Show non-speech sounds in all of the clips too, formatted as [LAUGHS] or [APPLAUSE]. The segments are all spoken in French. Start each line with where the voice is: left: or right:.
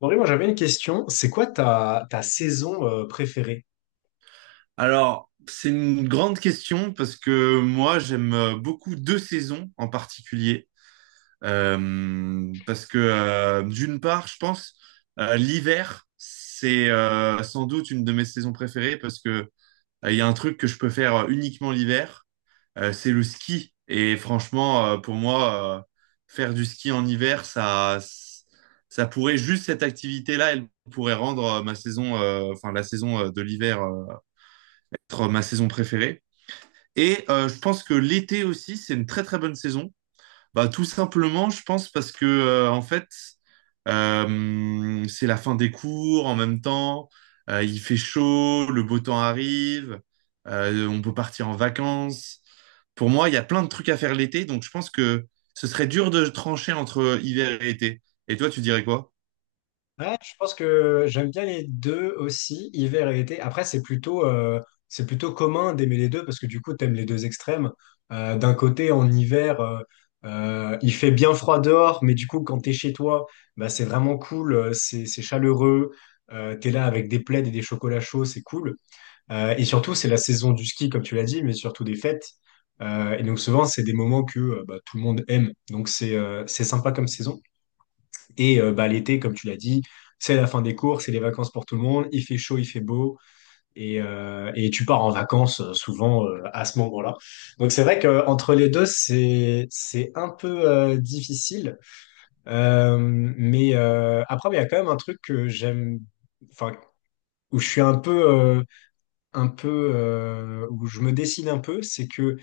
left: Henri, moi j'avais une question. C'est quoi ta saison préférée?
right: Alors, c'est une grande question parce que moi, j'aime beaucoup deux saisons en particulier. Parce que d'une part, je pense, l'hiver, c'est sans doute une de mes saisons préférées parce que il y a un truc que je peux faire uniquement l'hiver, c'est le ski. Et franchement, pour moi, faire du ski en hiver, ça pourrait juste cette activité-là, elle pourrait rendre ma saison, enfin la saison de l'hiver, être ma saison préférée. Et je pense que l'été aussi, c'est une très très bonne saison. Bah, tout simplement, je pense parce que en fait, c'est la fin des cours en même temps. Il fait chaud, le beau temps arrive, on peut partir en vacances. Pour moi, il y a plein de trucs à faire l'été, donc je pense que ce serait dur de trancher entre hiver et été. Et toi, tu dirais quoi?
left: Ouais, je pense que j'aime bien les deux aussi, hiver et été. Après, c'est plutôt commun d'aimer les deux parce que du coup, tu aimes les deux extrêmes. D'un côté, en hiver, il fait bien froid dehors, mais du coup, quand tu es chez toi, bah, c'est vraiment cool, c'est chaleureux, tu es là avec des plaids et des chocolats chauds, c'est cool. Et surtout, c'est la saison du ski, comme tu l'as dit, mais surtout des fêtes. Et donc souvent, c'est des moments que bah, tout le monde aime. Donc c'est sympa comme saison. Et bah, l'été, comme tu l'as dit, c'est la fin des cours, c'est les vacances pour tout le monde. Il fait chaud, il fait beau. Et tu pars en vacances souvent à ce moment-là. Donc c'est vrai qu'entre les deux, c'est un peu difficile. Mais après, il y a quand même un truc que j'aime, enfin, où je suis un peu où je me décide un peu, c'est que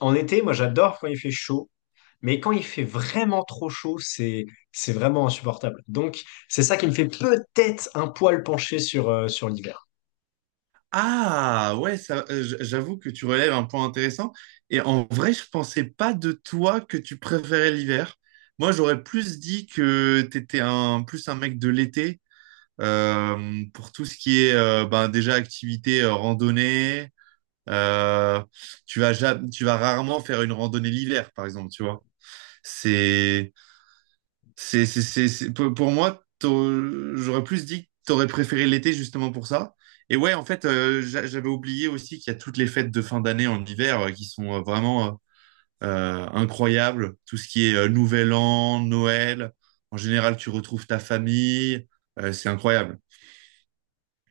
left: en été, moi j'adore quand il fait chaud, mais quand il fait vraiment trop chaud, c'est vraiment insupportable. Donc c'est ça qui me fait peut-être un poil pencher sur l'hiver.
right: Ah ouais, ça, j'avoue que tu relèves un point intéressant. Et en vrai, je pensais pas de toi que tu préférais l'hiver. Moi, j'aurais plus dit que t'étais un mec de l'été pour tout ce qui est ben, déjà activité randonnée. Euh, tu vas rarement faire une randonnée l'hiver, par exemple, tu vois. C'est pour moi, j'aurais plus dit que t'aurais préféré l'été justement pour ça. Et ouais, en fait, j'avais oublié aussi qu'il y a toutes les fêtes de fin d'année en hiver qui sont vraiment incroyables. Tout ce qui est Nouvel An, Noël. En général, tu retrouves ta famille. C'est incroyable.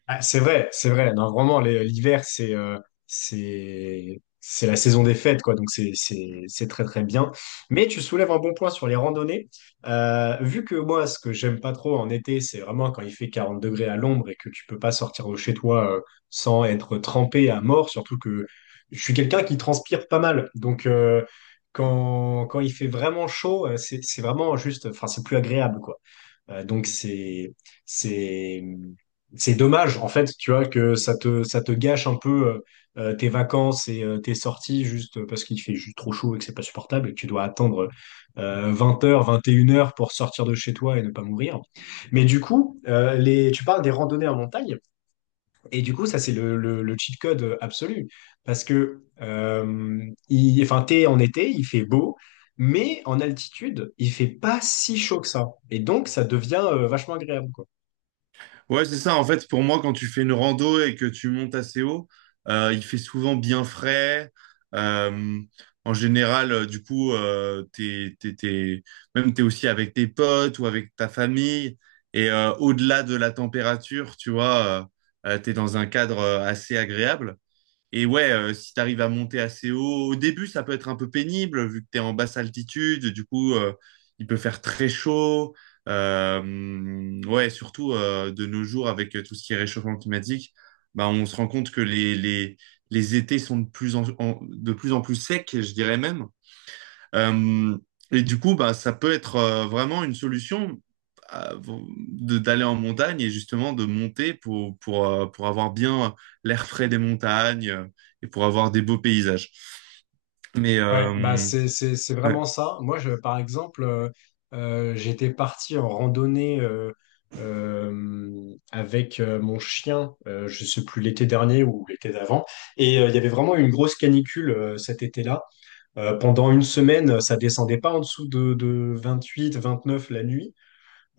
left: Ah, c'est vrai, c'est vrai. Non, vraiment, l'hiver, c'est la saison des fêtes, quoi. Donc c'est très très bien. Mais tu soulèves un bon point sur les randonnées. Vu que moi, ce que j'aime pas trop en été, c'est vraiment quand il fait 40 degrés à l'ombre et que tu peux pas sortir de chez toi sans être trempé à mort. Surtout que je suis quelqu'un qui transpire pas mal. Donc quand il fait vraiment chaud, c'est vraiment juste. Enfin, c'est plus agréable, quoi. Donc c'est c'est dommage en fait, tu vois, que ça te gâche un peu tes vacances et tes sorties juste parce qu'il fait juste trop chaud et que c'est pas supportable et que tu dois attendre 20 h, 21 h pour sortir de chez toi et ne pas mourir. Mais du coup, les tu parles des randonnées en montagne. Et du coup, ça, c'est le cheat code absolu. Parce que, enfin, t'es en été, il fait beau, mais en altitude, il fait pas si chaud que ça. Et donc, ça devient vachement agréable, quoi.
right: Ouais, c'est ça. En fait, pour moi, quand tu fais une rando et que tu montes assez haut, il fait souvent bien frais. Euh, en général, du coup, même t'es aussi avec tes potes ou avec ta famille. Et au-delà de la température, tu vois, t'es dans un cadre assez agréable. Et ouais, si tu arrives à monter assez haut, au début, ça peut être un peu pénible vu que tu es en basse altitude. Du coup, il peut faire très chaud. Ouais, surtout de nos jours, avec tout ce qui est réchauffement climatique, bah, on se rend compte que les étés sont de plus de plus en plus secs, je dirais même. Euh, et du coup, bah, ça peut être vraiment une solution à- d'aller en montagne et justement de monter pour avoir bien l'air frais des montagnes et pour avoir des beaux paysages. Mais
left: Ouais, bah, c'est vraiment
right: ouais.
left: ça. Moi, je, par exemple, j'étais parti en randonnée avec mon chien, je sais plus, l'été dernier ou l'été d'avant. Et il y avait vraiment une grosse canicule cet été-là. Pendant une semaine, ça descendait pas en dessous de 28, 29 la nuit.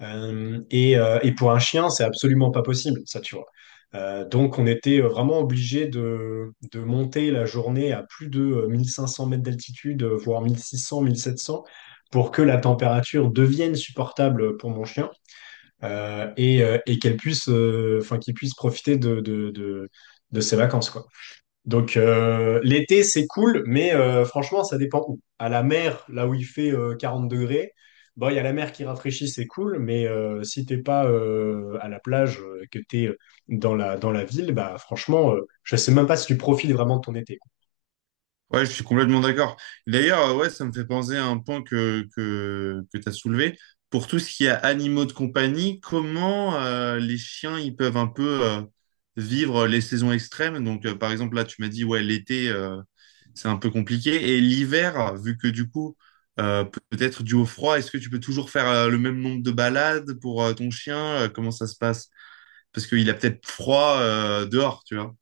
left: Et pour un chien, c'est absolument pas possible, ça, tu vois. Donc, on était vraiment obligé de monter la journée à plus de 1 500 mètres d'altitude, voire 1 600, 1 700, pour que la température devienne supportable pour mon chien et enfin, qu'il puisse profiter de ses vacances, quoi. Donc l'été c'est cool, mais franchement ça dépend où. À la mer, là où il fait 40 degrés, bon il y a la mer qui rafraîchit, c'est cool, mais si t'es pas à la plage, que t'es dans la ville, bah franchement je sais même pas si tu profites vraiment de ton été.
right: Ouais, je suis complètement d'accord. D'ailleurs, ouais, ça me fait penser à un point que tu as soulevé. Pour tout ce qui est animaux de compagnie, comment les chiens ils peuvent un peu vivre les saisons extrêmes? Donc, par exemple, là, tu m'as dit, ouais, l'été, c'est un peu compliqué. Et l'hiver, vu que du coup, euh, peut-être dû au froid, est-ce que tu peux toujours faire le même nombre de balades pour ton chien? Comment ça se passe? Parce qu'il a peut-être froid dehors, tu vois.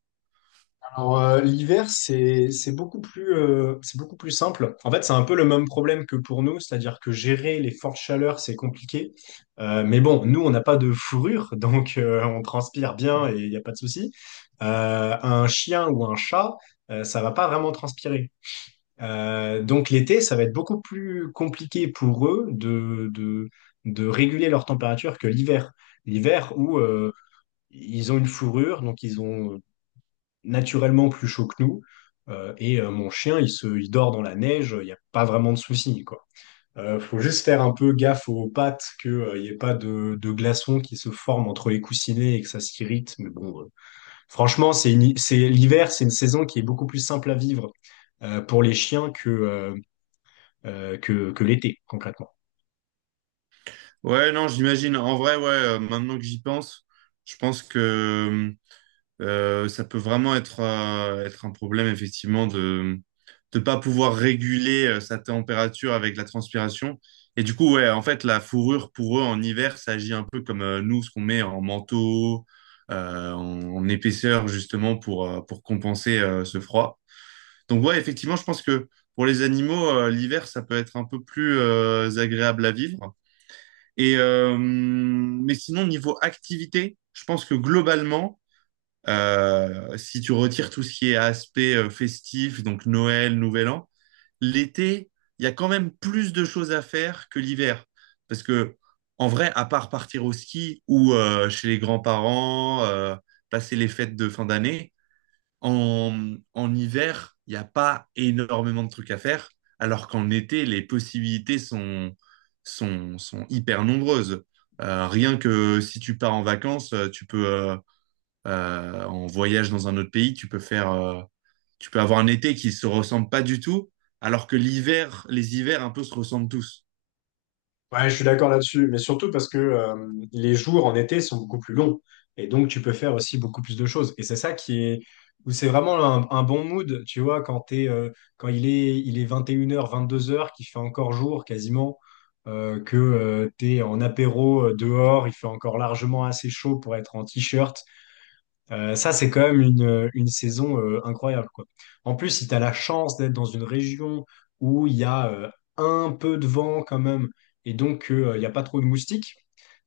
left: Alors, l'hiver, c'est beaucoup plus simple. En fait, c'est un peu le même problème que pour nous, c'est-à-dire que gérer les fortes chaleurs, c'est compliqué. Mais bon, nous, on n'a pas de fourrure, [LAUGHS] donc on transpire bien et il n'y a pas de souci. Un chien ou un chat, ça va pas vraiment transpirer. Donc l'été, ça va être beaucoup plus compliqué pour eux de réguler leur température que l'hiver. L'hiver où ils ont une fourrure, donc ils ont naturellement plus chaud que nous. Et mon chien, il dort dans la neige, il n'y a pas vraiment de souci, quoi. Faut juste faire un peu gaffe aux pattes, qu'il n'y ait pas de glaçons qui se forment entre les coussinets et que ça s'irrite. Mais bon, franchement, c'est l'hiver, c'est une saison qui est beaucoup plus simple à vivre pour les chiens que l'été, concrètement.
right: Ouais, non, j'imagine. En vrai, ouais, maintenant que j'y pense, je pense que ça peut vraiment être, être un problème, effectivement, de ne pas pouvoir réguler sa température avec la transpiration. Et du coup, ouais, en fait, la fourrure, pour eux, en hiver, ça agit un peu comme nous, ce qu'on met en manteau, en épaisseur, justement, pour compenser ce froid. Donc, ouais, effectivement, je pense que pour les animaux, l'hiver, ça peut être un peu plus agréable à vivre. Et, mais sinon, niveau activité, je pense que globalement, si tu retires tout ce qui est aspect festif, donc Noël, Nouvel An, l'été, il y a quand même plus de choses à faire que l'hiver. Parce que, en vrai, à part partir au ski ou chez les grands-parents, passer les fêtes de fin d'année, en hiver, il n'y a pas énormément de trucs à faire, alors qu'en été, les possibilités sont hyper nombreuses. Rien que si tu pars en vacances, en voyage dans un autre pays, tu peux avoir un été qui se ressemble pas du tout, alors que l'hiver, les hivers un peu se ressemblent tous.
left: Ouais, je suis d'accord là-dessus, mais surtout parce que les jours en été sont beaucoup plus longs et donc tu peux faire aussi beaucoup plus de choses. Et c'est ça qui est où c'est vraiment un bon mood, tu vois, quand il est 21 h, 22 heures vingt-deux heures, qu'il fait encore jour quasiment, que tu t'es en apéro dehors, il fait encore largement assez chaud pour être en t-shirt ça, c'est quand même une saison incroyable, quoi. En plus, si tu as la chance d'être dans une région où il y a un peu de vent quand même, et donc il n'y a pas trop de moustiques,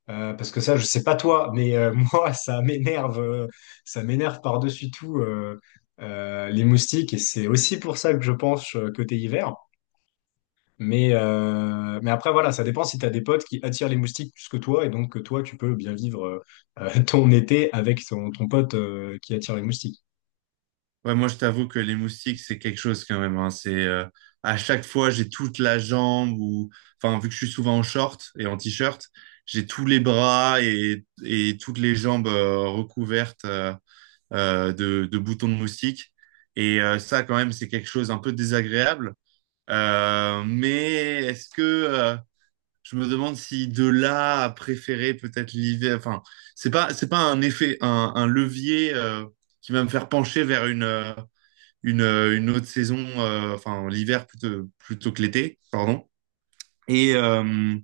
left: parce que ça, je sais pas toi, mais [LAUGHS] moi, ça m'énerve par-dessus tout les moustiques, et c'est aussi pour ça que je pense côté hiver. Mais après, voilà, ça dépend si tu as des potes qui attirent les moustiques plus que toi, et donc que toi, tu peux bien vivre [LAUGHS] ton été avec ton pote qui attire les moustiques.
right: Ouais, moi je t'avoue que les moustiques c'est quelque chose quand même, hein. C'est à chaque fois j'ai toute la jambe ou, enfin vu que je suis souvent en short et en t-shirt, j'ai tous les bras et toutes les jambes recouvertes de boutons de moustiques. Et ça quand même c'est quelque chose un peu désagréable. Mais est-ce que je me demande si de là à préférer peut-être l'hiver. Enfin, c'est pas un effet un levier qui va me faire pencher vers une autre saison, enfin l'hiver plutôt que l'été, pardon. Et, euh,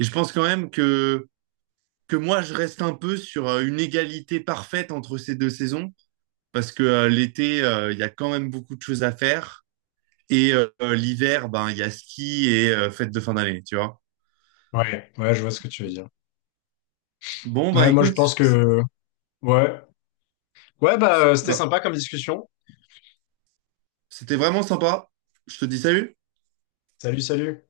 right: et je pense quand même que moi je reste un peu sur une égalité parfaite entre ces deux saisons parce que l'été il y a quand même beaucoup de choses à faire et l'hiver ben il y a ski et fête de fin d'année, tu vois.
left: Ouais, ouais, je vois ce que tu veux dire.
right: Bon bah
left: Ouais, moi je
right: écoute,
left: pense
right: c'est-
left: que ouais. Ouais, bah c'était
right: bah,
left: sympa comme discussion.
right: c'était vraiment sympa. Je te dis salut.
left: Salut, salut.